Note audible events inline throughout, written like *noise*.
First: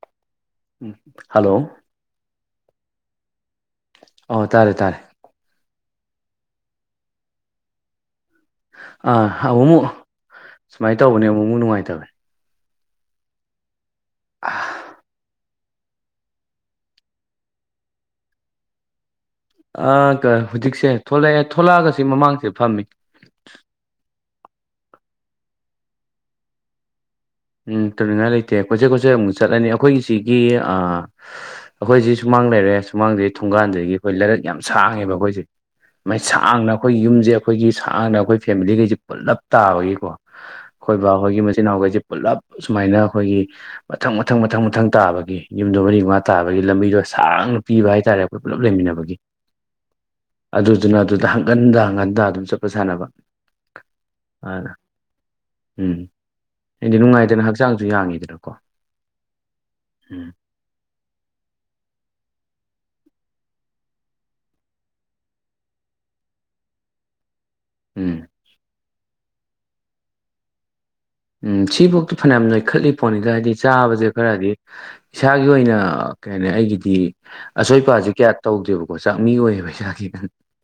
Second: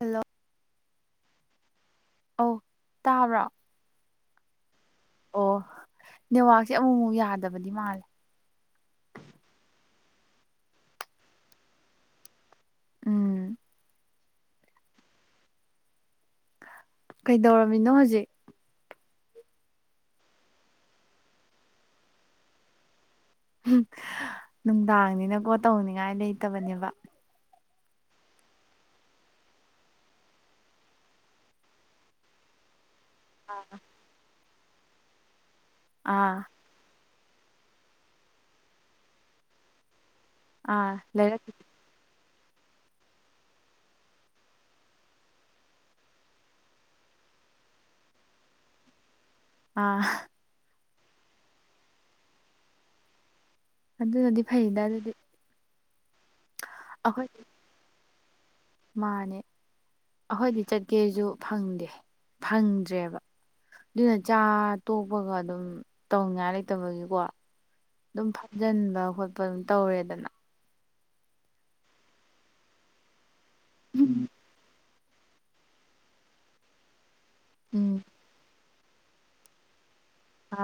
Hello hello ꯑꯧ ꯇꯥꯕ꯭ꯔꯣ ꯑꯣ ꯇꯥꯔꯦ ꯇꯥꯔꯦ ꯑꯣ ꯅꯦꯋꯥꯛꯁꯦ ꯑꯃꯨꯛ ꯑꯃꯨꯛ ꯌꯥꯗꯕꯗꯤ ꯃꯥꯜꯂꯦ ꯑꯥ ꯑꯃꯨꯛ ꯑꯃꯨꯛ ꯁꯨꯃꯥꯏꯅ ꯇꯧꯕꯅꯦ ꯑꯃꯨꯛ ꯑꯃꯨꯛ ꯅꯨꯡꯉꯥꯏꯇꯕꯅꯦ ꯎꯝ ꯑꯥ ꯀꯩꯗꯧꯔꯝꯃꯤꯅꯣ ꯍꯧꯖꯤꯛ ꯑ ꯀ ꯍꯧꯖꯤꯛꯁꯦ ꯊꯣꯛꯂꯛꯑꯦ ꯊꯣꯛꯂꯛꯑꯒꯁꯤ ꯃꯃꯥꯡꯁꯦ ꯐꯝꯃꯤ ꯅꯨꯡꯗꯥꯡꯅꯤꯅꯀꯣ ꯇꯧꯅꯤꯡꯉꯥꯏ ꯂꯩꯇꯕꯅꯦꯕ ꯎꯝ ꯇꯧꯅꯤꯡꯉꯥꯏ ꯂꯩꯇꯦ ꯀꯣꯆꯩ ꯀꯣꯠꯆꯩ ꯑꯃꯨꯛ ꯆꯠꯂꯅꯤ ꯑꯩꯈꯣꯏꯒꯤꯁꯤꯒꯤ ꯑ ꯑꯩꯈꯣꯏꯁꯤ ꯁꯨꯃꯥꯡ ꯂꯩꯔꯦ ꯁꯨꯃꯥꯡꯗꯩ ꯊꯣꯡꯒꯥꯟꯗꯒꯤ ꯑꯩꯈꯣꯏ ꯂꯩꯔꯛ ꯌꯥꯝ ꯁꯥꯡꯉꯦꯕ ꯑꯩꯈꯣꯏꯁꯦ ꯃ ꯑꯥ ꯁꯥꯡꯅ ꯑꯩꯈꯣꯏ ꯌꯨꯝꯁꯦ ꯑꯩꯈꯣꯏꯒꯤ ꯁꯥꯡꯅ ꯑꯩꯈꯣꯏ ꯐꯦꯃꯤꯂꯤꯈꯩꯁꯦ ꯄꯨꯂꯞ ꯇꯥꯕꯒꯤꯀꯣ ꯑꯥ ꯑꯩꯈꯣꯏ ꯕꯥ ꯑꯩꯈꯣꯏꯒꯤ ꯂꯩꯔꯛ ꯃꯆꯤꯟ ꯏꯅꯥꯎꯈꯩꯁꯦ ꯄꯨꯂꯞ ꯁꯨꯃꯥꯏꯅ ꯑꯩꯈꯣꯏꯒꯤ ꯃꯊꯪ ꯃꯊꯪ ꯃꯊꯪ ꯃꯊꯪ ꯇꯥꯕꯒꯤ ꯌꯨꯝꯗꯣ ꯃꯔꯤ ꯃꯉꯥ ꯇꯥꯕꯒꯤ ꯂꯝꯕꯤꯗꯣ ꯁꯥꯡꯅ ꯄꯤꯕ ꯍꯥꯏꯇꯥꯔꯦ ꯑꯩꯈꯣꯏ ꯄꯨꯜꯂꯞ ꯂꯩꯃꯤꯟꯅꯕꯒꯤ ꯑꯥ ꯑꯗꯨꯗꯨꯅ ꯑꯗꯨꯗ ꯍꯪꯒꯟꯗ ꯍꯪꯒꯟꯗ ꯑꯗꯨꯝ ꯆꯠꯄ ꯁꯥꯟꯅꯕ ꯑꯗꯨꯅꯗꯤ ꯑꯗꯨꯅ ꯐꯩꯗ ꯑꯗꯨꯗꯤ ꯎꯝ ꯑꯩꯗꯤ ꯑꯩꯈꯣꯏꯗꯤ ꯅꯨꯡꯉꯥꯏꯇꯅ ꯍꯛꯆꯥꯡꯁꯨ ꯌꯥꯡꯉꯤꯗꯅꯀꯣ ꯃꯥꯅꯦ ꯎꯝ ꯑꯩꯈꯣꯏꯗꯤ ꯆꯠꯀꯦꯁꯨ ꯐꯪꯗꯦ ꯐꯪꯗ꯭ꯔꯦꯕ ꯑꯗꯨꯅ ꯆꯥ ꯇꯣꯛꯄꯒ ꯑꯗꯨꯝ ꯇꯧꯅꯤꯡꯉꯥꯏ ꯂꯩꯇꯕꯒꯤꯀꯣ ꯎꯝ ꯑꯗꯨꯝ ꯐꯥꯝꯖꯤꯟꯕ ꯈꯣꯠꯄ ꯑꯗꯨꯝ ꯇꯧꯔꯦꯗꯅ ꯎꯝ ꯁꯤꯐꯧꯇ ꯐꯅꯌꯥꯝ ꯅꯣꯏꯈꯠꯂꯤ ꯄꯣꯠꯅꯤꯗ ꯍꯥꯏꯗꯤ ꯆꯥꯕꯁꯦ ꯈꯔꯗꯤ ꯏꯁꯥꯒꯤ ꯑꯣꯏꯅ ꯀꯩ ꯍꯥꯏꯅꯤ ꯑꯩꯒꯤꯗꯤ ꯎꯝ ꯑꯁꯣꯏꯄꯥꯁꯤ ꯀꯌꯥ ꯇꯧꯗꯦꯕꯀꯣ ꯆꯥꯛ ꯃꯤ ꯑꯣꯏꯌꯦꯕ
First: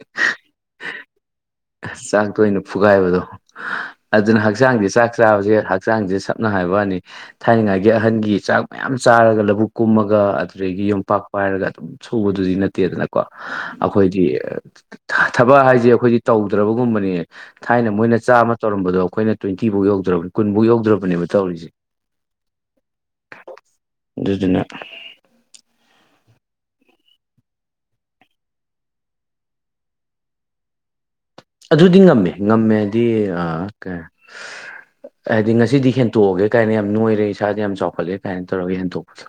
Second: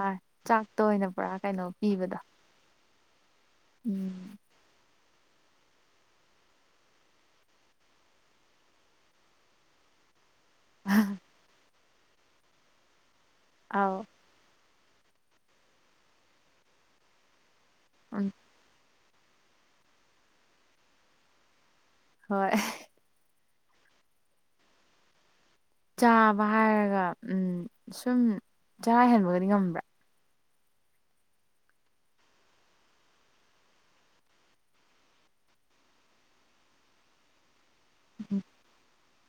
ꯑ ꯆꯥꯛꯇ ꯑꯣꯏꯅ ꯄꯨꯔꯥ ꯀꯩꯅꯣ ꯄꯤꯕꯗꯣ ꯆꯥꯛꯇ ꯑꯣꯏꯅ ꯐꯨꯒꯥꯏꯕꯗꯣ ꯎꯝ ꯑꯗꯨꯅ ꯍꯛꯆꯥꯡꯁꯦ ꯆꯥꯛ ꯆꯥꯕꯁꯦ ꯍꯛꯆꯥꯡꯁꯦ ꯁꯝꯅ ꯍꯥꯏꯕꯅꯤ ꯊꯥꯏꯅꯉꯥꯏꯒꯤ ꯑꯍꯟꯒꯤ ꯆꯥꯛ ꯃꯌꯥꯝ ꯆꯥꯔꯒ ꯂꯧꯕꯨꯛ ꯀꯨꯝꯃꯒ ꯑꯗꯨꯗꯒꯤ ꯌꯣꯝꯄꯥꯛꯄ ꯍꯥꯏꯔꯒ ꯑꯗꯨꯝ ꯁꯨꯕꯗꯨꯗꯤ ꯅꯠꯇꯦꯗꯅꯀꯣ ꯑꯧ ꯑꯩꯈꯣꯏꯗꯤ ꯊꯕꯛ ꯍꯥꯏꯁꯦ ꯑꯩꯈꯣꯏꯗꯤ ꯇꯧꯗ꯭ꯔꯕꯒꯨꯝꯕꯅꯦ ꯊꯥꯏꯅ ꯃꯣꯏꯅ ꯎꯝ ꯆꯥꯝ ꯇꯧꯔꯝꯕꯗꯣ ꯑꯩꯈꯣꯏꯅ ꯇ꯭ꯋꯦꯟꯇꯤꯐꯥꯎ ꯌꯧ ꯌꯧ꯭ꯘꯔꯕꯅꯤ ꯀꯨꯟꯐꯥꯎ ꯌꯧꯗ꯭ꯔꯕꯅꯦꯕ ꯇꯧꯔꯤꯁꯦ ꯍꯣꯏ ꯑꯗꯨꯗꯨꯅ ꯆꯥꯕ ꯍꯥꯏꯔꯒ ꯁꯨꯝ ꯆꯔꯥ ꯍꯦꯟꯕꯒꯗꯤ ꯉꯝꯕ꯭ꯔꯥ ꯑꯗꯨꯗꯤ ꯉꯝꯃꯦ ꯉꯝꯃꯦꯗꯤ ꯀꯩ ꯍꯥꯏꯗꯤ ꯉꯁꯤꯗꯤ ꯍꯦꯟꯇꯣꯛꯑꯒꯦ ꯀꯥꯏꯅ ꯌꯥꯝ ꯅꯣꯏꯔꯦ ꯏꯁꯥꯗ ꯌꯥꯝ ꯆꯥꯎꯈꯠꯂꯦ ꯀꯥꯏꯅ ꯇꯧꯔꯒ ꯍꯟ ꯇꯣꯛꯄꯗ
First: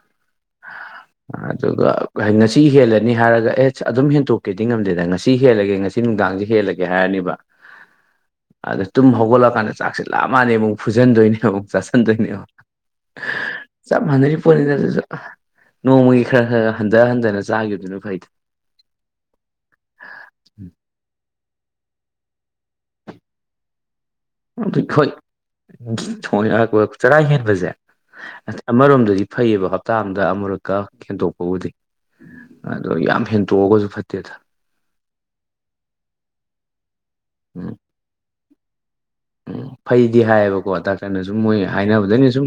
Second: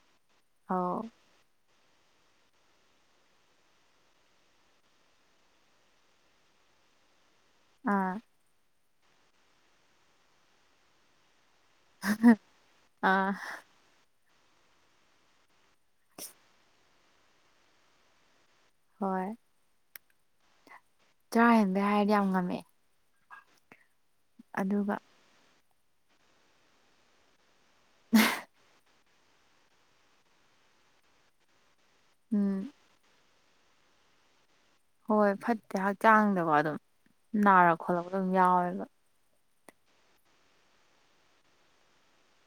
ꯑꯥꯎ ꯑꯗꯨꯒ ꯉꯁꯤ ꯍꯦꯜꯂꯅꯤ ꯍꯥꯏꯔꯒ ꯑꯦꯁ ꯑꯗꯨꯝ ꯍꯦꯟꯇꯣꯛꯀꯦꯗꯤ ꯉꯝꯗꯦꯗ ꯉꯁꯤ ꯍꯦꯜꯂꯒꯦ ꯉꯁꯤ ꯁꯤ ꯅꯨꯡꯗꯥꯡꯁꯦ ꯍꯦꯜꯂꯒꯦ ꯍꯥꯏꯔꯅꯤꯕ ꯑꯥ ꯑꯗ ꯇꯨꯝ ꯍꯧꯒꯠꯂꯀꯥꯟꯗ ꯆꯥꯛꯁꯤꯦ ꯂꯞ ꯃꯥꯟꯂꯕꯨꯛ ꯐꯖꯟꯗꯣꯏꯅꯦ ꯑꯃꯨꯛꯥꯛꯁ ꯆ ꯑꯥ ꯆꯞ ꯃꯥꯟꯅꯔꯤꯕ ꯄꯣꯠꯅꯤꯅ ꯑꯗꯨꯁꯨ ꯅꯣꯡꯃꯒꯤ ꯈꯔ ꯈꯔ ꯍꯟꯊ ꯍꯟꯊꯅ ꯆꯥꯈꯤꯕꯗꯨꯅ ꯐꯩꯗꯤ ꯍꯣꯏ ꯆꯔꯥ ꯍꯦꯟꯕꯩ ꯍꯥꯏꯔꯗꯤ ꯌꯥꯝ ꯉꯝꯃꯦ ꯑꯗꯨ ꯑꯗꯨꯒ ꯍꯣꯏ ꯊꯣꯡꯛꯄ ꯆꯔꯥ ꯍꯦꯟꯕꯁꯦ ꯑꯃꯔꯣꯝꯗꯗꯤ ꯐꯩꯌꯦꯕ ꯍꯞꯇꯥ ꯑꯃꯗ ꯑꯃꯨꯔꯛꯀ ꯈꯦꯟꯗꯣꯛꯄꯕꯨꯗꯤ ꯎꯝ ꯑꯗꯣ ꯌꯥꯝ ꯍꯦꯟꯇꯣꯛꯑꯒꯁꯨ ꯐꯠꯇꯦꯗ ꯍꯣꯏ ꯐꯠꯇꯦ ꯍꯛꯆꯥꯡꯗꯀꯣ ꯑꯗꯨꯝ ꯎꯝ ꯅꯥꯔ ꯈꯣꯠꯂꯒ ꯑꯗꯨꯝ ꯌꯥꯎꯋꯦꯕ ꯎꯝ ꯐꯩꯗꯤ ꯍꯥꯏꯌꯦꯕꯀꯣ ꯗꯥꯛꯇꯔꯅ ꯁꯨꯝ ꯃꯣꯏ ꯍꯥꯏꯅꯕꯗꯅꯤ ꯁꯨꯝ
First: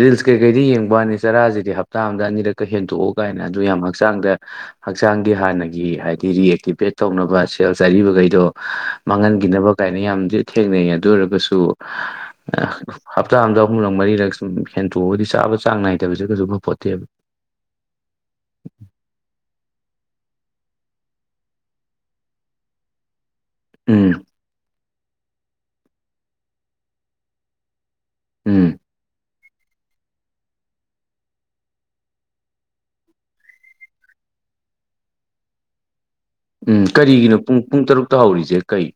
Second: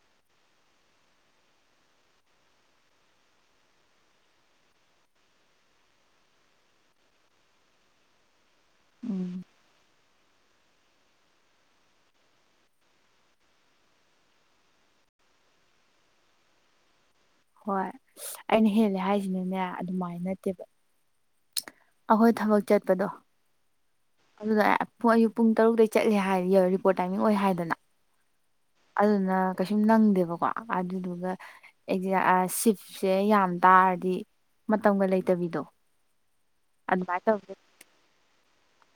ꯔꯤꯜꯁ ꯀꯩꯀꯩꯗꯤ ꯌꯦꯡꯕꯅꯤ ꯆꯔꯥꯁꯤꯗꯤ ꯍꯞꯇꯥ ꯑꯃꯝꯗ ꯑꯅꯤꯔꯛꯀ ꯍꯦꯟꯗꯣꯛꯎ ꯀꯥꯏꯅ ꯑꯗꯨ ꯌꯥꯝ ꯍꯛꯆꯥꯡꯗ ꯍꯛꯆꯥꯡꯒꯤ ꯍꯥꯟꯅꯒꯤ ꯍꯥꯏꯗꯤ ꯔꯤꯑꯛꯇꯤꯚꯦꯠ ꯇꯧꯅꯕ ꯁꯦꯜ ꯆꯠꯔꯤꯕꯈꯩꯗꯣ ꯎꯝ ꯃꯥꯡꯍꯟꯈꯤꯅꯕ ꯀꯥꯏꯅ ꯌꯥꯝꯗꯤ ꯊꯦꯡꯅꯩ ꯑꯗꯨ ꯑꯣꯏꯔꯒꯁꯨ ꯍꯞꯇꯥ ꯑꯗ ꯑꯍꯨꯝꯂꯛ ꯃꯔꯤꯔꯛ ꯁꯨꯝ ꯍꯦꯟꯇꯣꯛꯑꯒꯗꯤ ꯆꯥꯕ ꯆꯥꯡ ꯅꯥꯏꯗꯕꯁꯦ ꯀꯩꯁꯨ ꯈꯕꯄꯣꯠꯇꯦꯕ ꯍꯣꯏ ꯑꯩꯅ ꯍꯦꯜꯂꯦ ꯍꯥꯏꯁꯤꯅꯅꯦ ꯑꯗꯨꯃꯥꯏꯅ ꯅꯠꯇꯦꯕ ꯑꯩꯈꯣꯏ ꯊꯕꯛ ꯆꯠꯄꯗꯣ ꯎꯝ ꯑꯗꯨꯗ ꯑꯌꯨꯛ ꯄꯨꯡ ꯇꯔꯨꯛꯇꯇꯩꯩ ꯆꯠꯂꯦ ꯍꯥꯏ ꯔꯤꯄꯣꯔꯠ ꯇꯥꯏꯃꯤꯡ ꯑꯣꯏ ꯍꯥꯏꯗꯅ ꯎꯝ ꯑꯗꯨꯅ ꯀꯩꯁꯨꯝ ꯅꯪꯗꯦꯕꯀꯣ ꯑꯗꯨꯗꯨꯒ ꯑꯦꯖ ꯁꯤꯞꯁꯦ ꯌꯥꯝ ꯇꯥꯔꯗꯤ ꯃꯇꯝꯒ ꯂꯩꯇꯕꯤꯗꯣ ꯎꯝ ꯑꯗꯨꯃꯥꯏꯅ ꯀꯔꯤꯒꯤꯅꯣ ꯇꯧꯕꯗ ꯄꯨꯡ ꯄꯨꯡ ꯇꯔꯨꯛꯇ ꯍꯧꯔꯤꯁꯦ ꯀꯩ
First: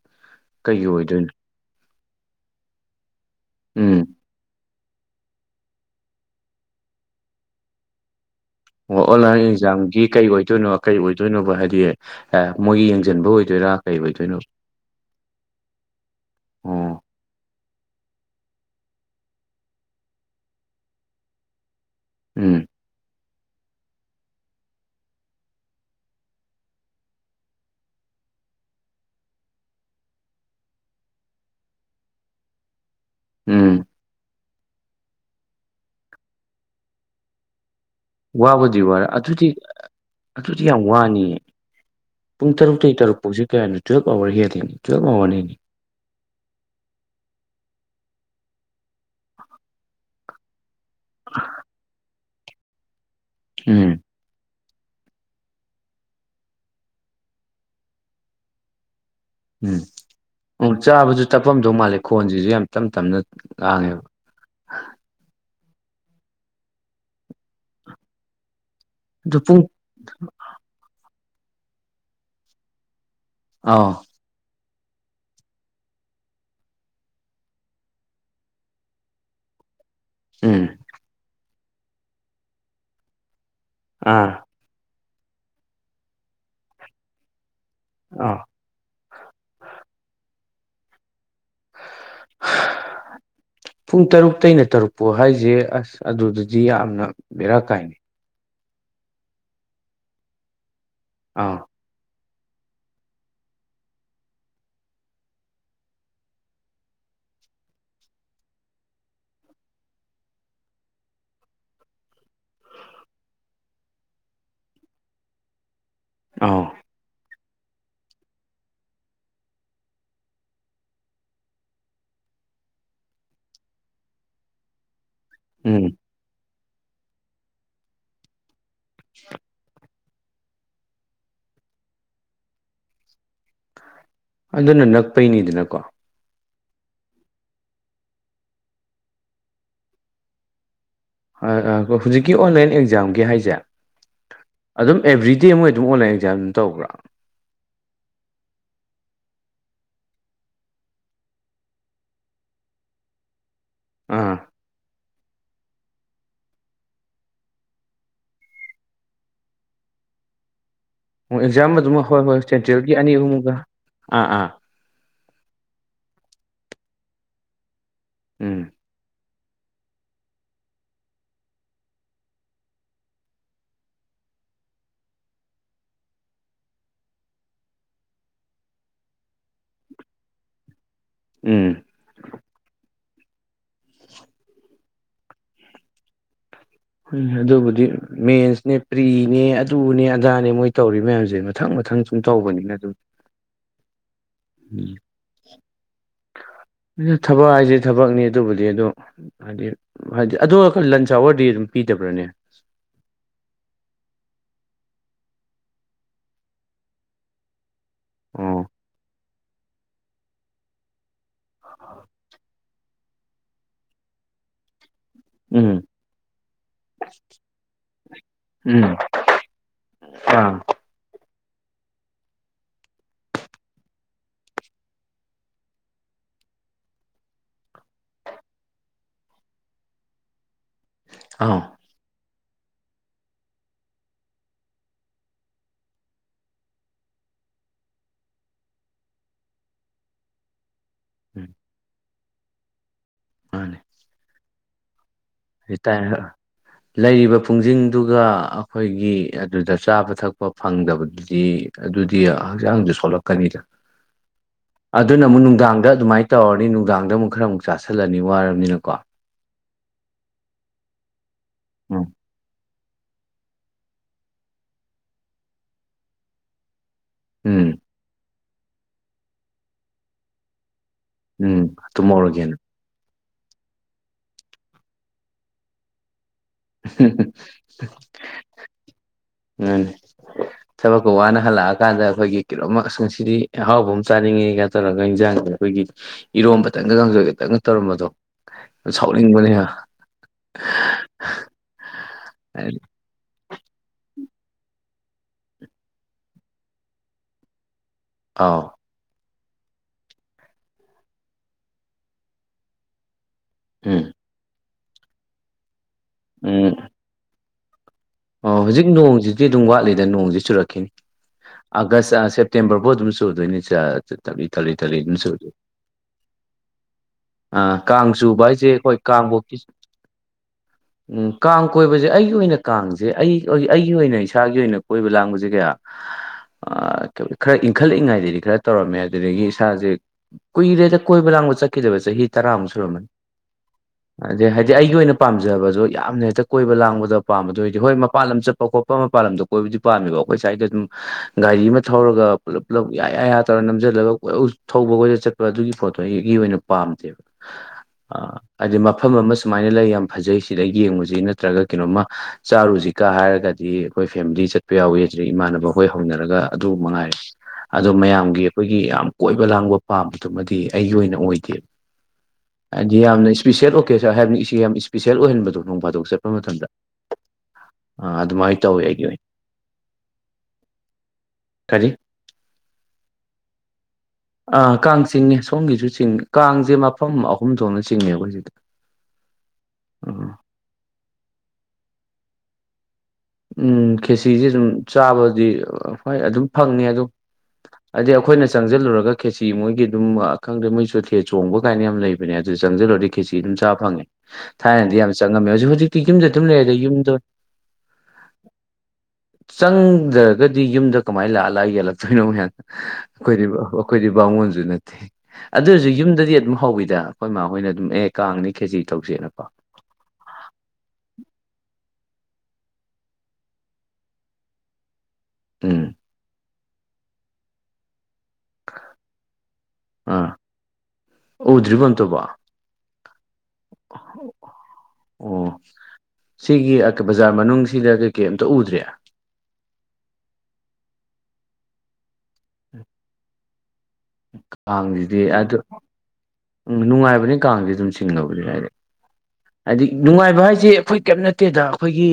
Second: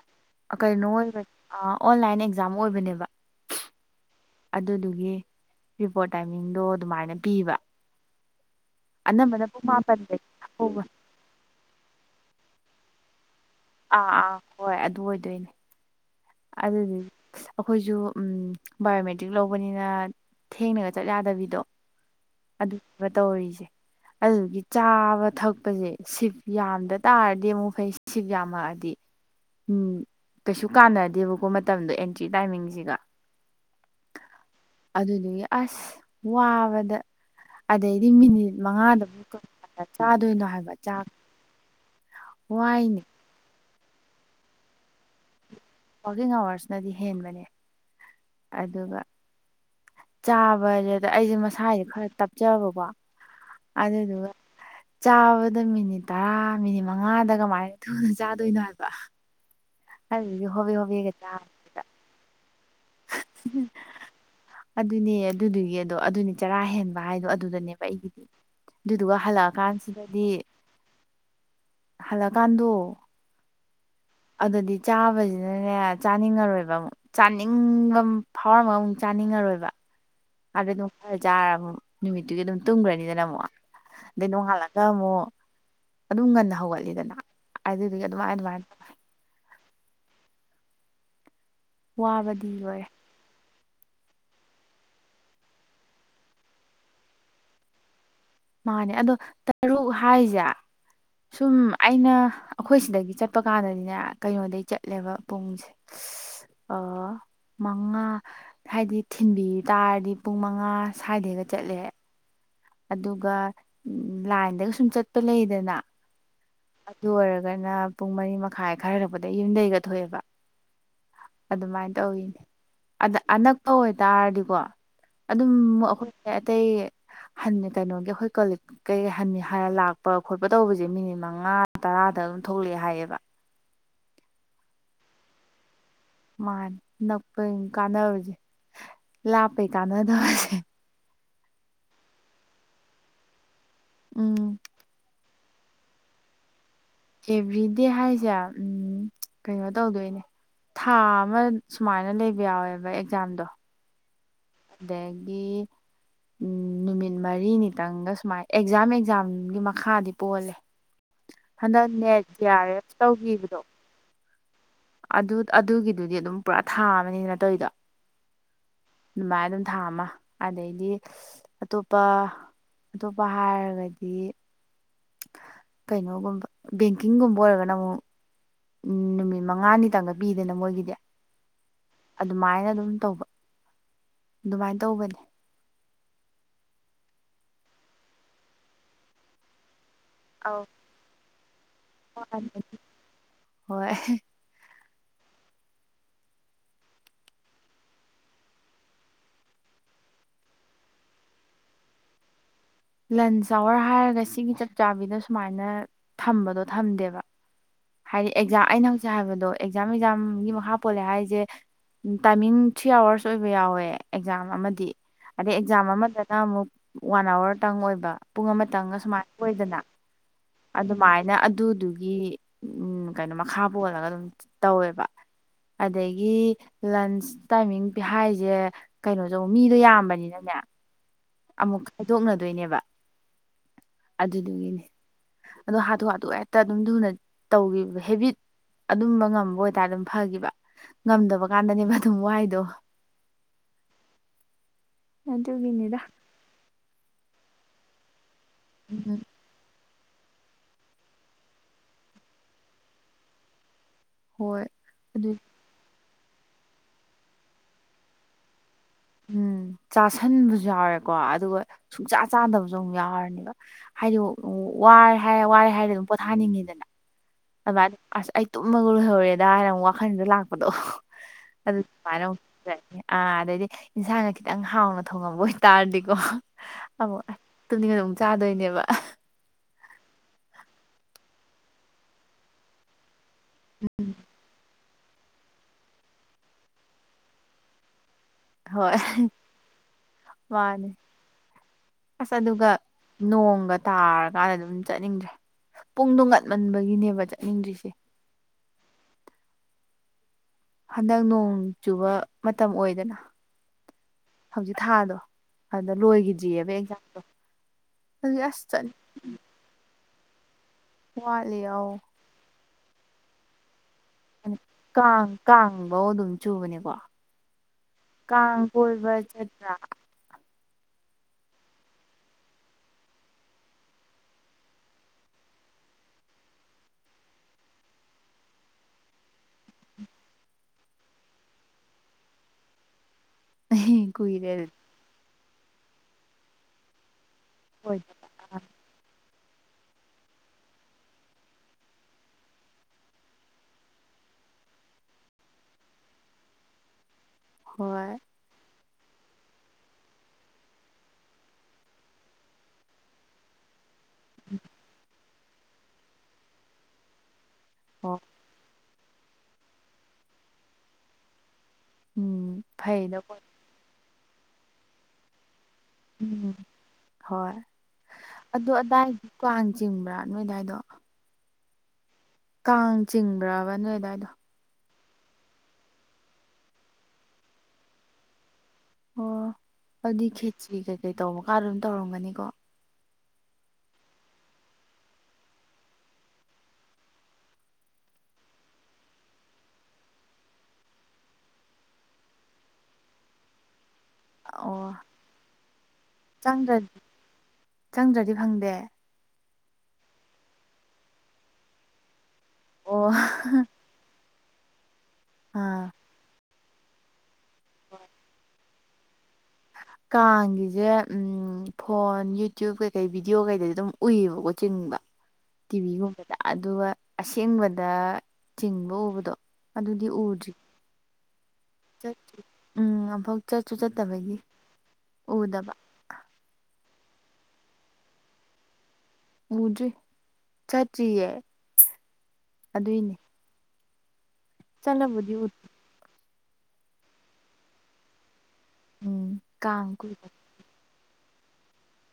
ꯀꯩꯒꯤ ꯀꯩꯅꯣ ꯑꯣꯏꯕ ꯑꯣꯏꯗꯣꯏꯅꯣ ꯑꯣꯟꯂꯥꯏꯟ ꯑꯦꯛꯖꯥꯝ ꯑꯣꯏꯕꯅꯦꯕ ꯎꯝ ꯑꯗꯨꯗꯨꯒꯤ ꯔꯤꯄꯣꯔꯠ ꯇꯥꯏꯃꯤꯡꯗꯣ ꯑꯗꯨꯃꯥꯏꯅ ꯄꯤꯕ ꯑꯣ ꯑꯣꯟꯂꯥꯏꯟ ꯑꯅꯝꯕꯅ ꯄꯨꯡ ꯑꯦꯛꯖꯥꯝꯒꯤ ꯃꯥꯄꯟꯗꯒꯤ ꯀꯩ ꯑꯣꯏꯗꯣꯏꯅꯣ ꯍꯧꯕ ꯀꯩ ꯑꯣꯏꯗꯣꯏꯅꯣꯕ ꯍꯥꯏꯗꯤ ꯑꯦ ꯃꯣꯏꯒꯤ ꯌꯦꯡꯁꯤꯟꯕ ꯑꯣꯏꯗꯣꯏ ꯔ ꯑꯥ ꯀꯩꯕ ꯊꯅ ꯑꯥ ꯑꯗꯨꯗ ꯑꯗꯨꯗꯤ ꯑꯩꯈꯣꯏꯁꯨ ꯎꯝ ꯕꯥꯏꯑꯣꯃꯦꯇ꯭ꯔꯤꯛ ꯂꯧꯕꯅꯤꯅ ꯊꯦꯡꯅꯒ ꯆꯠ ꯌꯥꯗꯕꯤꯗꯣ ꯎꯝ ꯑꯗꯨꯕ ꯇꯧꯔꯤꯁꯦ ꯑꯗꯨꯗꯨꯒꯤ ꯆꯥꯕ ꯊꯛꯄꯖꯦ ꯁꯤꯞ ꯌꯥꯝꯗ ꯇꯥꯔꯗꯤ ꯑꯃꯨꯛ ꯐꯩ ꯁꯤꯞ ꯌꯥꯝꯃꯛꯑꯗꯤ ꯎꯝ ꯀꯩꯁꯨ ꯀꯥꯟꯅꯗꯦꯕꯀꯣ ꯃꯇꯝꯗꯣ ꯑꯦꯟꯇ꯭ꯔꯤ ꯇꯥꯏꯃꯤꯡꯖꯤꯒ ꯎꯝ ꯑꯗꯨꯗꯨꯒꯤ ꯑꯁ ꯋꯥꯕꯗ ꯑꯗꯩꯗꯤ ꯃꯤꯅꯤꯠ ꯋꯥꯕꯨꯗꯤ ꯋꯥꯔꯦ ꯃꯉꯥꯗꯕꯨꯨ ꯑꯗꯨꯗꯤ ꯀꯃꯥꯏꯅ ꯆꯥꯗꯣꯏꯅꯣ ꯑꯗꯨꯗꯤ ꯍꯥꯏꯕ ꯌꯥꯝ ꯆꯥꯛ ꯋꯥꯅꯤꯌꯦ ꯄꯨꯡ ꯇꯔꯨꯛꯇꯩ ꯋꯥꯏꯅꯤ ꯇꯔꯨꯛ ꯐꯥꯎꯁꯦ ꯀꯌꯥꯅꯣ ꯇꯨꯏꯌꯦꯞ ꯑꯋꯥꯔ ꯍꯦꯔꯤꯅꯤ ꯇꯨꯋꯦꯜꯞ ꯑꯋꯥꯔꯅꯤ ꯋꯥꯀꯤꯡ ꯑꯋꯥꯔꯁꯅꯗꯤ ꯍꯦꯟꯕꯅꯦ ꯑꯗꯨꯒ ꯆꯥꯕꯖꯦ ꯑꯩꯖꯦ ꯃꯁꯥꯏꯖꯨ ꯈꯔ ꯇꯞꯆꯕꯀꯣ ꯎꯝ ꯑꯗꯨꯗꯨꯒ ꯆꯥꯕꯗ ꯃꯤꯅꯤꯠ ꯇꯔꯥ ꯃꯤꯅꯤꯠ ꯃꯉꯥꯗ ꯀꯃꯥꯏꯅ ꯊꯨꯅ ꯆꯥꯗꯣꯏꯅꯣ ꯍꯥꯏꯕ ꯎꯝ ꯑꯗꯨꯗꯨꯒꯤ ꯎꯝ ꯍꯣꯕꯦ ꯍꯣꯕꯦꯒ ꯆꯥꯕꯖꯨ ꯇꯞꯄꯝꯗꯧ ꯆꯥꯕꯗ ꯃꯥꯜꯂꯦ ꯈꯣꯟꯖꯤꯁꯨ ꯌꯥꯝ ꯇꯝ ꯇꯝꯅ ꯇꯥꯔꯦꯕ ꯑꯗꯨꯅꯦ ꯑꯗꯨꯗꯨꯒꯤ ꯑꯗꯣ ꯑꯗꯨꯅꯦ ꯆꯔꯥ ꯍꯦꯟꯕ ꯍꯥꯏꯗꯣ ꯑꯗꯨꯗꯅꯦꯕ ꯑꯩꯒꯤ ꯑꯗꯨꯗꯨꯒ ꯑꯗꯨ ꯄꯨꯡ ꯍꯜꯂꯛꯑꯀꯥꯟꯁꯤꯗꯗꯤ ꯍꯜꯂ ꯀꯥꯟꯗꯣ ꯑꯧ ꯑꯗꯨꯗꯤ ꯆꯥꯕꯖꯤꯗꯅꯦ ꯆꯥꯅꯤꯡꯉꯔꯣꯏꯕ ꯑꯃꯨꯛ ꯆꯥꯅꯤꯡꯕ ꯐꯥꯎꯔꯝꯃꯒ ꯑꯃꯨꯛ ꯆꯥꯅꯤꯡꯉꯔꯣꯏꯕ ꯎꯝ ꯑꯥꯗꯗꯨꯝ ꯈꯔ ꯆꯥꯔꯕꯨꯛ ꯅꯨꯃꯤꯠꯇꯨꯒꯤ ꯑꯗꯨꯝ ꯇꯨꯝꯒꯔꯅꯤꯗꯅ ꯑꯃꯨꯛ ꯑꯗꯩ ꯑꯥ ꯅꯣꯡꯉꯥꯜ ꯂꯛ ꯗꯃꯨꯛ ꯑꯗꯨꯝ ꯉꯟꯅ ꯍꯧꯒꯠꯂꯤꯗꯅ ꯑꯗꯨꯗꯨꯒꯤ ꯑꯗꯨꯃꯥꯏ ꯑꯥ ꯑꯗꯨꯃꯥꯏ ꯋꯥꯕꯗꯤ ꯂꯣꯔꯦ ꯄꯨꯡ ꯇꯔꯨꯛꯇꯩꯩꯅ ꯇꯔꯨꯛꯄꯨꯛ ꯍꯥꯏꯖꯩ ꯑꯁ ꯑꯗꯨꯗꯗꯤ ꯌꯥꯝꯅ ꯕꯦꯔꯥ ꯀꯥꯏ ꯃꯥꯅꯦ ꯑꯗꯣ ꯇꯔꯨꯛ ꯍꯥꯏꯖꯦ ꯁꯨꯝ ꯑꯥ ꯑꯩꯅ ꯑꯩꯈꯣꯏ ꯁꯤꯗꯒꯤ ꯆꯠꯄ ꯀꯥꯟꯗꯗꯤꯅꯦ ꯀꯩꯅꯣꯗꯩ ꯆꯠꯂꯦꯕ ꯄꯨꯡꯁꯦ ꯏꯁ ꯑ ꯃꯪꯉꯥ ꯍꯥꯏꯗꯤ ꯊꯤꯟꯕꯤ ꯇꯥꯔꯗꯤ ꯄꯨꯡ ꯃꯪꯉꯥ ꯁꯥꯏꯗꯩꯒ ꯆꯠꯂꯦ ꯑꯗꯨꯒ ꯂꯥꯏꯟꯗꯒ ꯁꯨꯝ ꯆꯠꯄ ꯂꯩꯗꯅ ꯑꯧ ꯑꯗꯨ ꯑꯣꯏꯔꯒꯅ ꯄꯨꯡ ꯃꯔꯤ ꯃꯈꯥꯏ ꯈꯔꯍꯦꯜꯂꯛꯄꯗꯩ ꯌꯨꯝꯗꯩꯒ ꯊꯣꯛꯑꯦꯕ ꯑꯗꯨꯃꯥꯏꯅ ꯇꯧꯋꯤꯅꯦ ꯑꯗ ꯑꯅꯛꯄ ꯑꯣꯏꯇꯥꯔꯗꯤꯀꯣ ꯑꯗꯨꯝ ꯎꯝ ꯑꯩꯈꯣꯏꯁꯦ ꯑꯇꯩ ꯍꯟꯅ ꯀꯩꯅꯣꯒꯤ ꯑꯩꯈꯣꯏ ꯀꫭꯂꯤꯛ ꯀꯩꯩ ꯍꯟꯅꯤ ꯍꯥꯟꯅ ꯂꯥꯛꯄ ꯈꯣꯠꯄ ꯇꯧꯕꯖꯦ ꯃꯤꯅꯤꯠ ꯃꯪꯉꯥ ꯇꯔꯥꯗ ꯑꯗꯨꯝ ꯊꯣꯛꯂꯛꯑꯦ ꯍꯥꯏꯌꯦꯕ ꯑꯗꯨꯅ ꯅꯛꯄꯩꯅꯤꯗꯅꯀꯣ ꯃꯥꯅꯤ ꯅꯛꯄꯩ ꯀꯥꯟꯅꯕꯖꯦ ꯂꯥꯞꯄꯩ ꯀꯥꯟꯅꯗꯕꯖꯦ ꯑ ꯍꯧꯖꯤꯛꯀꯤ ꯑꯣꯟꯂꯥꯏꯟ ꯑꯦꯛꯖꯥꯝꯒꯤ ꯍꯥꯏꯖꯦ ꯎꯝ ꯑꯗꯨꯝ ꯑꯦꯕ꯭ꯔꯤꯗꯦ ꯃꯣꯏ ꯑꯗꯨꯝ ꯑꯣꯟꯂꯥꯏꯟ ꯑꯦꯛꯖꯥꯝ ꯑꯗꯨꯝ ꯇꯧꯕ꯭ꯔꯥ ꯑꯦꯕꯤꯗꯔꯦ ꯍꯥꯏꯖꯦ ꯎꯝ ꯀꯩꯅꯣ ꯇꯧꯗꯣꯏꯅꯦ ꯊꯥ ꯑꯃ ꯁꯨꯃꯥꯏꯅ ꯂꯩꯕ ꯌꯥꯎꯋꯦꯕ ꯑꯦꯛꯖꯥꯝꯗꯣ ꯑꯥ ꯑꯗꯒꯤ ꯎ ꯅꯨꯃꯤꯠ ꯃꯔꯤꯅꯤꯇꯪꯒ ꯁꯨꯃꯥꯏꯅ ꯑꯦꯛꯖꯥꯝ ꯑꯦꯛꯖꯥꯝꯒꯤ ꯃꯈꯥꯗꯤ ꯄꯣꯜꯂꯦ *inaudible* ꯑꫭ ꯑꯦꯛꯖꯥꯝ ꯍꯟꯗꯛ ꯑꯗꯨꯃ ꯍꯣꯏ ꯅꯦꯠ ꯍꯣꯏ ꯖꯤ ꯑꯥꯔ ꯑꯦꯐ ꯁꯦꯟꯇ꯭ꯔꯦꯜꯒꯤ ꯑꯅꯤ ꯑꯍꯨꯝꯒ ꯇꯧꯈꯤꯕꯗꯣ ꯑꯥ ꯑꯥ ꯑꯗꯨ ꯑꯗꯨꯒꯤꯗꯨꯗꯤ ꯑꯗꯨꯝ ꯄꯨꯔꯥ ꯊꯥꯕꯅꯤꯅ ꯇꯧꯗꯣ ꯎꯝ ꯑꯗꯨꯃꯥꯏꯅ ꯑꯗꯨꯝ ꯊꯥ ꯑꯃ ꯑꯗꯩꯗꯤ ꯑꯇꯣꯞꯄ ꯑꯇꯣꯞꯄ ꯍꯥꯏꯔꯒꯗꯤ ꯀꯩꯅꯣꯒꯨꯝꯕ ꯕꯦꯡꯀꯤꯡꯒꯨꯝꯕ ꯑꯣꯏꯔꯒꯅ ꯑꯃꯨꯛ ꯎꯝ ꯅꯨꯃꯤꯠ ꯃꯉꯥꯅꯤꯇꯪꯗ ꯄꯤꯗꯅ ꯃꯣꯏꯒꯤꯗꯤ ꯎꯝ ꯑꯗꯨꯃꯥꯏꯅ ꯑꯗꯨꯝ ꯇꯧꯕ ꯑꯗꯨꯃꯥꯏꯅ ꯇꯧꯕꯅꯦ ꯎ ꯑꯗꯨꯕꯨꯗꯤ ꯃꯦꯟꯁꯅꯦ ꯄ꯭ꯔꯤꯅꯦ ꯑꯗꯨꯅꯦ ꯑꯣꯖꯥꯅꯦ ꯑꯧ ꯃꯣꯏ ꯇꯧꯔꯤ ꯃꯌꯥꯝꯖꯦ ꯃꯊꯪ ꯃꯊꯪ ꯁꯨꯝ ꯃꯥꯅꯤ ꯇꯧꯕꯅꯤꯅ ꯑꯗꯨ ꯍꯣꯏ ꯎꯝ ꯊꯕꯛ ꯍꯥꯏꯖꯦ ꯊꯕꯛꯅꯤ ꯑꯗꯨꯕꯨꯗꯤ ꯑꯗꯣ ꯍꯥꯏꯗꯤ ꯍꯥꯏꯗꯤ ꯑꯗꯣ ꯑꯈꯣꯏ ꯂꯟꯁ ꯑꯋꯥꯔꯗꯤ ꯑꯗꯨꯝ ꯄꯤꯗꯕ꯭ꯔꯅꯦ? ꯂꯟꯁ ꯑꯋꯥꯔ ꯍꯥꯏꯔꯒ ꯁꯤꯒꯤ ꯆꯞ ꯆꯥꯕꯤꯗ ꯁꯨꯃꯥꯏꯅ ꯊꯝꯕꯗꯣ ꯊꯝꯗꯦꯕ꯫ ꯍꯥꯏꯗꯤ ꯑꯣ ꯑꯦꯛꯖꯥꯝ ꯑꯩꯅ ꯍꯧꯖꯤꯛ ꯍꯥꯏꯕꯗꯣ ꯑꯦꯛꯖꯥꯝ- ꯑꯦꯛꯖꯥꯝꯒꯤ ꯃꯈꯥ ꯄꯣꯜꯂꯦ ꯍꯥꯏꯔꯤꯁꯦ ꯇꯥꯏꯃꯤꯡ ꯊ꯭ꯔꯤ ꯑꯥꯋꯔꯁ ꯑꯣꯏꯕ ꯌꯥꯎꯋꯦ ꯑꯦꯛꯖꯥꯝ ꯑꯃꯗꯤ ꯑꯗꯩ ꯎꯝ ꯑꯦꯛꯖꯥꯝ ꯑꯃꯗꯅ ꯑꯃꯨꯛ ꯋꯥꯟ ꯑꯋꯔ ꯇꯪ ꯑꯣꯏꯕ ꯄꯨꯡ ꯑꯃꯇꯪꯒ ꯎꯝ ꯁꯨꯃꯥꯏꯅ ꯑꯣꯏꯗꯅ ꯑꯥ ꯑꯗꯨꯃꯥꯏꯅ ꯑꯗꯨꯗꯨꯒꯤꯎꯝ ꯀꯩꯅꯣ ꯃꯈꯥ ꯄꯣꯜꯂꯒ ꯑꯗꯨꯝ ꯇꯧꯋꯦꯕ ꯑꯗꯒꯤ ꯂꯟꯁ ꯇꯥꯏꯃꯤꯡ ꯄꯤ ꯍꯥꯏꯖꯦ ꯀꯩꯅꯣ ꯖꯧ ꯃꯤꯗꯣ ꯌꯥꯝꯕꯅꯤꯅꯅꯦ ꯑꯥꯎ ꯑꯃꯨꯛ ꯈꯥꯏꯗꯣꯛꯅꯗꯣꯏꯅꯦꯕ ꯑꯗꯨꯗꯨꯒꯤꯅꯤ ꯑꯗꯣ ꯍꯥꯊꯨ - ꯍꯥꯊꯨ ꯍꯦꯛꯇ ꯑꯗꯨꯝ ꯊꯨꯅ ꯇꯧꯈꯤꯕ ꯍꯦꯕꯤꯠ ꯑꯗꯨꯝꯕ ꯉꯝꯕ ꯑꯣꯏꯇꯥꯔ ꯑꯗꯨꯝ ꯐꯈꯤꯕ ꯉꯝꯗꯕ ꯎꯝ ꯀꯥꯟꯗꯅꯦꯕ ꯑꯗꯨꯝ ꯋꯥꯏꯗꯣ꯫ ꯃꯥꯅꯦ ꯑꯗꯨꯒꯤꯅꯤꯗ *unintelligible* ꯂꯩꯔꯤꯕ ꯄꯨꯡꯖꯤꯡꯗꯨꯒ ꯑꯩꯈꯣꯏꯒꯤ ꯑꯗꯨꯗ ꯆꯥꯕ ꯊꯛꯄ ꯐꯪꯗꯕꯗꯨꯗꯤ ꯑꯗꯨꯗꯤ ꯍꯛꯆꯥꯡꯁꯨ ꯁꯣꯛꯂꯛꯀꯅꯤꯗ꯫ ꯍꯣꯏ ꯑꯗꯨꯅ ꯑꯗꯨ ꯑꯃꯨꯛ ꯅꯨꯡꯗꯥꯡꯗ ꯑꯗꯨꯃꯥꯏ ꯇꯧꯔꯅꯤ ꯅꯨꯡꯗꯥꯡꯗ ꯑꯃꯨꯛ ꯈꯔ ꯑꯃꯨꯛ ꯆꯥꯥꯁꯜꯂꯅꯤ ꯋꯥꯔꯝꯅꯤꯅꯀꯣ꯫ ꯎꯝ ꯆꯥꯁꯟꯕꯁꯨ ꯌꯥꯎꯔꯦꯀꯣ ꯑꯗꯨꯒ ꯎꯝ ꯁꯨꯡꯆꯥ ꯆꯥꯗꯕ ꯖꯨ ꯑꯃꯨꯛ ꯌꯥꯎꯔꯅꯦꯕ ꯍꯥꯏꯗꯤ ꯋꯥꯔꯦ ꯍꯥꯏꯔꯦ ꯋꯥꯔꯦ ꯍꯥꯏꯔꯦ ꯑꯗꯨꯝ ꯄꯣꯊꯥꯅꯤꯡꯉꯤꯗꯅ ꯎꯝ ꯑꯗꯨꯃꯥꯏ ꯑꯁ ꯑꯩ ꯇꯨꯝꯃꯒ ꯂꯣꯏꯍꯧꯔꯦꯗꯥ ꯍꯥꯏꯅ ꯑꯃꯨꯛ ꯋꯥꯈꯜꯗ ꯂꯥꯛꯄꯗꯣ ꯎꯝ ꯇꯨꯝꯍꯧꯔꯒꯦꯅ *unintelligible* ꯑꯥ ꯑꯗꯩꯗꯤ ꯏꯟꯁꯥꯡꯅ ꯈꯤꯇꯪ ꯍꯥꯎꯅ ꯊꯣꯡꯉꯝꯕ ꯑꯣꯏꯇꯥꯔꯗꯤꯀꯣ ꯑꯃꯨꯛ ꯑꯁ ꯇꯨꯝꯅꯤꯡꯉꯒ ꯑꯃꯨꯛ ꯆꯥꯗꯣꯏꯅꯦꯕ *unintelligible* *unintelligible* ꯊꯕꯛꯀ ꯋꯥꯅ ꯍꯜꯂꯛꯑꯀꯥꯟꯗ ꯑꯩꯈꯣꯏꯒꯤ ꯀꯩꯅꯣꯝꯃꯛ ꯑꯁ ꯉꯁꯤꯗꯤ ꯑꯦ ꯑꯍꯥꯎꯕ ꯑꯃ ꯆꯥꯅꯤꯡꯉꯤ ꯀꯥꯏꯅ ꯇꯧꯔꯒ ꯏꯟꯖꯥꯡꯁꯦ ꯑꯩꯈꯣꯏꯒꯤ ꯏꯔꯣꯝ ꯈꯇꯪꯒ ꯀꯥꯡꯁꯣꯏ ꯈꯥꯛꯇꯪꯒ ꯇꯧꯔꯝꯕꯗꯣ ꯍꯣꯏ ꯁꯥꯎꯅꯤꯡꯕꯅꯤ ꯍꯥ ꯃꯥꯅꯦ ꯑꯁ ꯑꯗꯨꯒ ꯅꯣꯡꯒ ꯇꯥꯔꯀꯥꯟꯗ ꯑꯗꯨꯝ ꯆꯠꯅꯤꯡꯗ꯭ꯔꯦ, ꯄꯨꯡꯗꯣ ꯉꯟꯃꯟꯕꯒꯤꯅꯦꯕ ꯆꯠꯅꯤꯡꯗ꯭ꯔꯤꯁꯦ꯫ ꯑꯥꯎ ꯍꯟꯗꯛ ꯅꯣꯡ ꯆꯨꯕ ꯃꯇꯝ ꯑꯣꯏꯗꯅ ꯎꯝ ꯍꯧꯖꯤꯛ ꯊꯥꯗꯣ ꯑꯗꯨꯗ ꯂꯣꯏꯒꯤꯗ꯭ꯔꯤꯑꯕ ꯎꯝ ꯑꯦꯛꯖꯥꯝꯗꯣ ꯑꯗꯨꯗꯤ ꯑꯣ ꯑꯁ ꯆꯠ ꯍꯧꯖꯤꯛ ꯅꯣꯡꯖꯤꯗꯤ ꯑꯗꯨꯝ ꯋꯥꯠꯂꯤꯗꯅ ꯅꯣꯡꯖꯤ ꯆꯨꯔꯛꯈꯤꯅꯤ ꯋꯥꯠꯂꯤ ꯑꯧ ꯑꯥꯒꯁ ꯑꯥ ꯁꯦꯞ ꯇꯦꯝꯄꯔꯕꯛ ꯑꯗꯨꯝ ꯆꯨꯗꯣꯏꯅꯤ ꯆꯥ ꯀꯥꯡ - ꯀꯥꯡꯕꯧ ꯑꯗꯨꯝ ꯆꯨꯕꯅꯦꯀꯣ ꯑ ꯀꯥꯡ ꯆꯨꯕ ꯍꯥꯏꯁꯦ ꯑꯩꯈꯣꯏ ꯀꯣꯏꯕ ꯀꯥꯡꯕꯣꯛꯇꯤ ꯆꯠꯇ꯭ꯔꯥ ꯎꯝ ꯀꯥꯡ ꯀꯣꯏꯕꯖꯦ ꯑꯩꯒꯤ ꯑꯣꯏꯅ ꯀꯥꯡ ꯖꯦ ꯑꯩ ꯑꯩꯒꯤ ꯑꯣꯏꯅ ꯏꯁꯥꯒꯤ ꯑꯣꯏꯅ ꯀꯣꯏꯕ ꯂꯥꯡꯕ ꯖꯦ ꯀꯌꯥ ꯑꯥ ꯈꯔ ꯏꯪꯈꯠꯂꯛꯏꯉꯥꯏꯗꯗꯤ ꯈꯔ ꯇꯧꯔꯝꯃꯦ ꯑꯗꯨꯗꯒꯤ ꯏꯁꯥꯁꯦ ꯀꯨꯏꯔꯦꯗ ꯀꯣꯏꯕ ꯂꯥꯡꯕ ꯆꯠꯈꯤꯗꯕ ꯆꯍꯤ ꯇꯔꯥꯃꯨꯛ ꯁꯨꯔꯝꯃꯅꯤ ꯑꯩꯗꯩ ꯀꯨꯏꯔꯦ ꯍꯥꯏꯗꯤ ꯑꯩꯒꯤ ꯑꯣꯏꯅ ꯄꯥꯝꯖꯕꯁꯨ ꯌꯥꯝꯅ ꯍꯦꯛꯇ ꯀꯣꯏꯕ ꯂꯥꯡꯕꯗ ꯄꯥꯝꯕ ꯍꯣꯏ ꯑꯣꯏꯗ ꯃꯄꯥꯟ ꯂꯝ ꯆꯠꯄ ꯈꯣꯠꯄ ꯃꯥꯟ ꯂꯝꯗ ꯀꯣꯏꯕꯗꯤ ꯄꯥꯝꯃꯦꯕ ꯑꯩꯈꯣꯏ ꯁꯥꯏꯗ ꯑꯗꯨꯝ ꯒꯥꯔꯤ ꯑꯃ ꯊꯧꯔꯒ ꯄꯨꯂꯞ ꯄꯨꯂꯞ ꯌꯥꯌꯥꯌꯥ ꯇꯧꯔ ꯅꯝꯖꯜꯂꯒ *unintelligible* ꯊꯧꯕ ꯀꯣꯏꯆꯠ ꯆꯠꯄ ꯑꯗꯨꯒꯤ ꯄꯣꯠꯇꯣ ꯑꯩꯒꯤ ꯑꯣꯏꯅ ꯄꯥꯝꯗꯦꯕ ꯍꯣꯏ ꯑꯥ ꯍꯥꯏꯗꯤ ꯃꯐꯝ ꯑꯃ ꯁꯨꯃꯥꯏꯅ ꯂꯩ ꯌꯥꯝ ꯐꯖꯩ ꯁꯤꯗ ꯌꯦꯡꯉꯨꯁꯤ ꯅꯠꯇ꯭ꯔꯒ ꯀꯩꯅꯣꯝꯃ ꯆꯥꯔꯨꯁꯤ ꯀꯥ ꯍꯥꯏꯔꯒꯗꯤ ꯑꯩꯈꯣꯏ ꯐꯦꯃꯤꯂꯤ ꯆꯠꯄ ꯌꯥꯎꯏ ꯏꯃꯥꯟꯅꯕ ꯍꯈꯣꯏ ꯍꯧꯅꯔꯒ ꯑꯗꯨ ꯃꯉꯥꯏꯔꯦ ꯑꯗꯣ ꯍꯣꯏ ꯃꯌꯥꯝꯒꯤ ꯑꯩꯈꯣꯏꯒꯤ ꯌꯥꯝ ꯀꯣꯏꯕ ꯂꯥꯡꯕ ꯄꯥꯝꯕꯗꯨꯃꯗꯤ ꯑꯩꯒꯤ ꯑꯣꯏꯅ ꯑꯣꯏꯗꯦ ꯎꯝ ꯍꯥꯏꯗꯤ ꯐꯩꯗ ꯌꯥꯝꯅ ꯏꯁꯄꯤꯁꯦꯜ *unintelligible* ꯍꯥꯏꯕꯅꯤ ꯏ ꯌꯥꯝ ꯏꯁꯄꯤꯁꯦꯜ ꯑꯣꯏꯍꯟꯕꯗꯣ ꯅꯣꯡ ꯐꯥꯗꯣꯛ ꯆꯠꯄ ꯎꯝ ꯃꯇꯝꯗ ꯍꯣꯏ ꯑꯥ ꯑꯗꯨꯃꯥꯏꯅ ꯑꯗꯨ ꯇꯧꯋꯦ ꯑꯩꯒꯤ ꯑꯣꯏꯅ ꯑꯗꯥꯏꯗꯤ ꯀꯥꯡ ꯆꯤꯡꯕ꯭ꯔꯥ ꯅꯣꯏ ꯑꯗꯥꯏꯗꯣ? ꯀꯔꯤ ꯀꯥꯡ ꯆꯤꯡꯕ꯭ꯔꯕ ꯅꯣꯏ ꯑꯗꯥꯏꯗꯣ? ꯑꯥ ꯀꯥꯡ ꯆꯤꯡꯉꯦ ꯁꯣꯝꯒꯤꯁꯨ ꯆꯤꯡ ꯀꯥꯡꯁꯦ ꯃꯐꯝ ꯑꯍꯨꯝ ꯊꯣꯛꯅ ꯆꯤꯡꯉꯦ ꯑꯈꯣꯏ ꯁꯤꯗ ꯫ ꯑꯣ ꯑꯗꯨꯗꯤ ꯈꯦꯠꯆꯤ ꯀꯩꯀꯩ ꯇꯧꯕꯀꯥꯟ ꯑꯗꯨꯝ ꯇꯧꯔꯝꯒꯅꯤꯀꯣ ꯎꯝ ꯈꯦꯆꯔꯤꯁꯦ ꯑꯗꯨꯝ ꯆꯥꯕꯗꯤ ꯍꯣꯏ ꯑꯗꯨꯝ ꯐꯪꯉꯦ ꯑꯗꯨ ꯑꯗꯩ ꯑꯩꯈꯣꯏꯅ ꯆꯪꯖꯜꯂꯨꯔꯒ ꯈꯦꯆꯤ ꯃꯣꯏꯒꯤ ꯑꯗꯨꯝ ꯑ ꯈꯪꯗꯔꯦ ꯃꯣꯏ ꯆꯣꯊꯦ ꯆꯣꯡꯕ ꯀꯥꯏꯅ ꯌꯥꯝ ꯂꯩꯕ ꯕꯅꯦ ꯑꯗꯨ ꯆꯪꯖꯜꯂꯨꯔꯗꯤ ꯈꯦꯆꯤ ꯑꯗꯨꯝ ꯆꯥ ꯐꯪꯉꯦ ꯑꯣ ꯊꯥꯏꯅꯗꯤ ꯌꯥꯝ ꯆꯪꯉꯝꯃꯦ ꯍꯧꯖꯤꯛ ꯍꯧꯖꯤꯛꯇꯤ ꯌꯨꯝꯗ ꯑꯗꯨꯝ ꯂꯩꯔꯦꯗ ꯆꯪꯗ꯭ꯔ ꯌꯨꯝꯗ ꯆꯪꯗ꯭ꯔꯗꯤ ꯐꯪꯗꯦ ꯆꯪꯗ꯭ꯔꯒꯗꯤ ꯌꯨꯝꯗ ꯀꯃꯥꯏ ꯂꯥꯛꯑ ꯂꯥꯛꯑ ꯌꯦꯜꯂꯛꯇꯣꯏꯅꯣꯃꯦ ꯑꯣ ꯑꯩꯈꯣꯏꯗꯤꯕ ꯑꯩꯈꯣꯏꯗꯤ ꯕꯥꯃꯣꯟꯖꯨ ꯅꯠꯇꯦ ꯑꯥ ꯑꯗꯣꯏꯖꯨ ꯌꯨꯝꯗꯗꯤ ꯑꯗꯨꯝ ꯍꯧꯋꯤꯗ ꯑꯩꯈꯣꯏ ꯃꯥꯍꯣꯏꯅ ꯑꯗꯨꯝ ꯑꯦ ꯀꯥꯡꯅꯤ ꯈꯦꯆꯤ ꯇꯧꯁꯦꯅꯀꯣ ꯀꯥꯡꯒꯤꯁꯦ ꯐꯣꯟ ꯌꯨꯇ꯭ꯌꯨꯞ ꯀꯩꯀꯩ ꯚꯤꯗꯤꯑꯣ ꯀꯩꯗꯗꯤ ꯑꯗꯨꯝ ꯎꯏꯌꯦꯕꯀꯣ ꯆꯤꯡꯕ ꯎꯝ ꯇꯤꯚꯤꯒꯨꯝꯕꯗ ꯑꯗꯨꯒ ꯑꯁꯦꯡꯕꯗ ꯆꯤꯡꯕ ꯎꯕꯗꯣ ꯑꯗꯨꯗꯤ ꯎꯗ꯭ꯔꯤ ꯎꯗꯔ꯭ꯤꯕꯣ ꯆꯠ ꯑꯝꯇꯕꯧ ꯎꯝ ꯑꯃꯐꯧ ꯆꯠꯁꯨ ꯆꯠꯇꯕꯒꯤ ꯎꯗꯕ ꯁꯤꯒꯤ ꯕꯖꯥꯔ ꯃꯅꯨꯡꯁꯤꯗ ꯀꯩ ꯀꯩ ꯑꯝꯇ ꯎꯗ꯭ꯔꯤ ꯎꯗ꯭ꯔꯤ ꯆꯠꯇ꯭ꯔꯤꯌꯦ ꯑꯗꯨꯏꯅꯦ ꯀꯥꯡꯁꯤꯗꯤ ꯆꯠꯂꯕꯨꯗꯤ ꯎ ꯑꯗꯨ ꯎꯝ ꯅꯨꯡꯉꯥꯏꯕꯅꯤ ꯀꯥꯡꯁꯤ ꯑꯗꯨꯝ ꯆꯤꯡꯅꯕꯅꯤ ꯍꯥꯏꯗꯤ ꯎꯝ ꯍꯥꯏꯗꯤ ꯀꯥꯡ ꯀꯨꯏꯗ ꯅꯨꯡꯉꯥꯏꯕ ꯍꯥꯏꯁꯦ ꯑꯩꯈꯣꯏ ꯀꯩꯌꯤꯝ ꯅꯠꯇꯦꯗ ꯑꯩꯈꯣꯏꯒꯤ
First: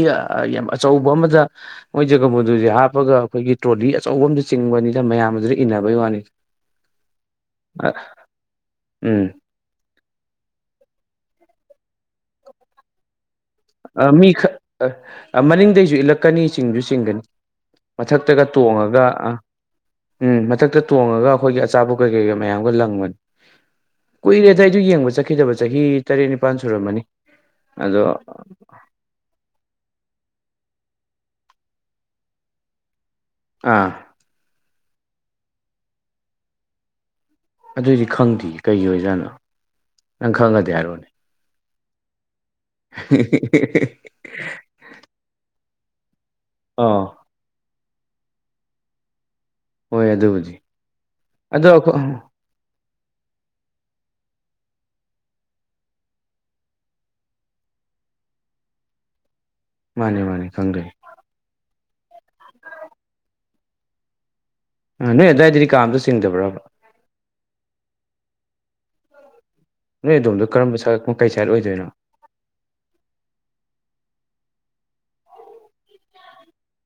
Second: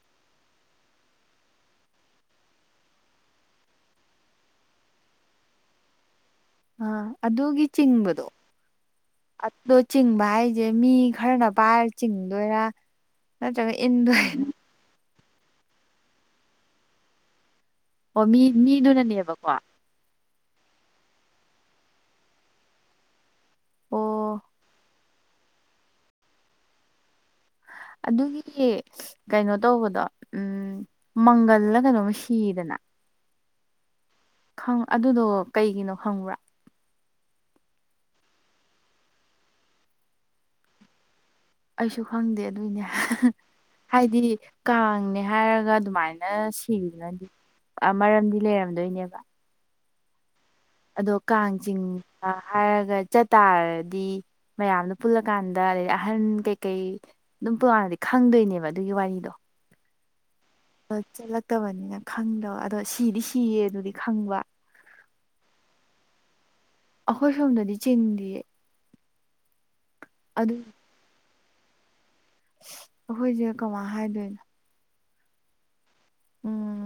ꯌꯥꯝ ꯑꯆꯧꯕ ꯑꯃꯗ ꯃꯣꯏ ꯖꯒꯕꯣꯟꯗꯨꯖꯦ ꯍꯥꯞꯄꯒ ꯑꯩꯈꯣꯏꯒꯤ ꯇ꯭ꯔꯣꯂꯤ ꯑꯆꯧꯕ ꯑꯝꯗ ꯆꯤꯡꯕꯅꯤꯅ ꯃꯌꯥꯝꯗꯨꯗ ꯏꯟꯅꯕꯩ ꯋꯥꯅꯤ ꯑ ꯑꯗꯨꯒꯤ ꯆꯤꯡꯕꯗꯣ ꯎꯝ ꯑꯗꯣ ꯆꯤꯡꯕ ꯍꯥꯏꯁꯦ ꯃꯤ ꯈꯔꯅ ꯄꯥꯏꯔ ꯆꯤꯡꯗꯣꯏꯔꯥ ꯅꯠꯇ꯭ꯔꯒ ꯏꯟꯗꯣꯏ ꯃꯤ ꯈ ꯃꯅꯤꯡꯗꯩꯁꯨ ꯏꯜꯂꯛꯀꯅꯤ ꯆꯤꯡꯁꯨ ꯆꯤꯡꯒꯅꯤ ꯑꯣ ꯃꯤ ꯃꯊꯛꯇꯒ ꯇꯣꯡꯉꯒ ꯑ ꯃꯤꯗꯨꯅꯅꯦꯕꯀꯣ ꯎꯝ ꯃꯊꯛꯇ ꯇꯣꯡꯉꯒ ꯑꯩꯈꯣꯏꯒꯤ ꯑꯆꯥꯄꯣꯠ ꯀꯩ ꯀꯩꯒ ꯃꯌꯥꯝꯒ ꯂꯪꯕꯅꯤ ꯑꯣ ꯀꯨꯏꯔꯦꯗ ꯑꯩꯗꯤ ꯌꯦꯡꯕ ꯆꯠꯈꯤꯗꯕ ꯆꯍꯤ ꯇꯔꯦꯠ ꯅꯤꯄꯥꯜ ꯁꯨꯔꯝꯃꯅꯤ ꯑꯗꯣ ꯑꯗꯨꯒꯤ ꯀꯩꯅꯣ ꯇꯧꯕꯗꯣ ꯎꯝ ꯃꯪꯒꯜꯂ ꯀꯩꯅꯣꯝꯃ ꯁꯤꯗꯅ ꯑꯥ ꯑꯗꯨꯗꯣ ꯀꯩꯒꯤꯅꯣ ꯈꯪꯕ꯭ꯔꯥ ꯑꯗꯨꯗꯤ ꯈꯪꯗꯦ ꯀꯩꯒꯤ ꯑꯣꯏꯖꯅꯣ ꯅꯪ ꯈꯪꯉꯗꯤ ꯍꯥꯏꯔꯣꯅꯦ ꯑꯩꯁꯨ ꯈꯪꯗꯦ ꯑꯗꯨꯏꯅꯦ ꯍꯥꯏꯗꯤ ꯀꯥꯡꯅꯦ ꯍꯥꯏꯔꯒ ꯑꯗꯨꯃꯥꯏꯅ ꯑꯥ ꯊꯤꯔꯤꯅꯗꯤ ꯃꯔꯝꯗꯤ ꯂꯩꯔꯝꯗꯣꯏꯅꯦꯕ ꯍꯣꯏ ꯑꯗꯨꯕꯨꯗꯤ ꯑꯗꯣ ꯑꯗꯣ ꯀꯥꯡꯆꯤꯡ ꯑꯩꯈꯣꯏ ꯑꯥ ꯍꯥꯏꯔꯒ ꯆꯠ ꯇꯥꯔꯗꯤ ꯃꯌꯥꯝꯗꯨ ꯄꯨꯜꯂꯀꯥꯟꯗ ꯑꯗꯩꯗꯤ ꯑꯍꯟ ꯀꯩꯀꯩ *unintelligible* ꯈꯪꯗꯣꯏꯅꯦꯕ ꯑꯗꯨꯒꯤ ꯋꯥꯔꯤꯗꯣ ꯃꯥꯅꯦ ꯃꯥꯅꯦ ꯈꯪꯗ꯭ꯔꯦ ꯆꯠꯂꯛꯇꯕꯅꯤꯅ ꯈꯪꯗꯕ ꯑꯗꯣ ꯁꯤꯗꯤ ꯁꯤꯌꯦ ꯑꯗꯨꯗꯤ ꯈꯪꯕ ꯑ ꯅꯣꯏ ꯑꯗꯥꯏꯗꯗꯤ ꯀꯥꯡ ꯑꯝꯇ ꯆꯤꯡꯗꯕ꯭ꯔꯕ ꯑꯩꯈꯣꯏ ꯁꯣꯝꯗꯗꯤ ꯆꯤꯡꯗꯤꯌ‌ꯦ ꯅꯣꯏ ꯑꯗꯣꯝꯗꯣ ꯀꯔꯝꯕ ꯁꯔꯛ ꯀꯩ ꯁꯥꯏꯠ ꯑꯣꯏꯗꯣꯏꯅꯣ ꯑꯩꯈꯣꯏꯁꯦ ꯀꯃꯥꯏ ꯍꯥꯏꯗꯣꯏꯅꯣ ꯎꯝ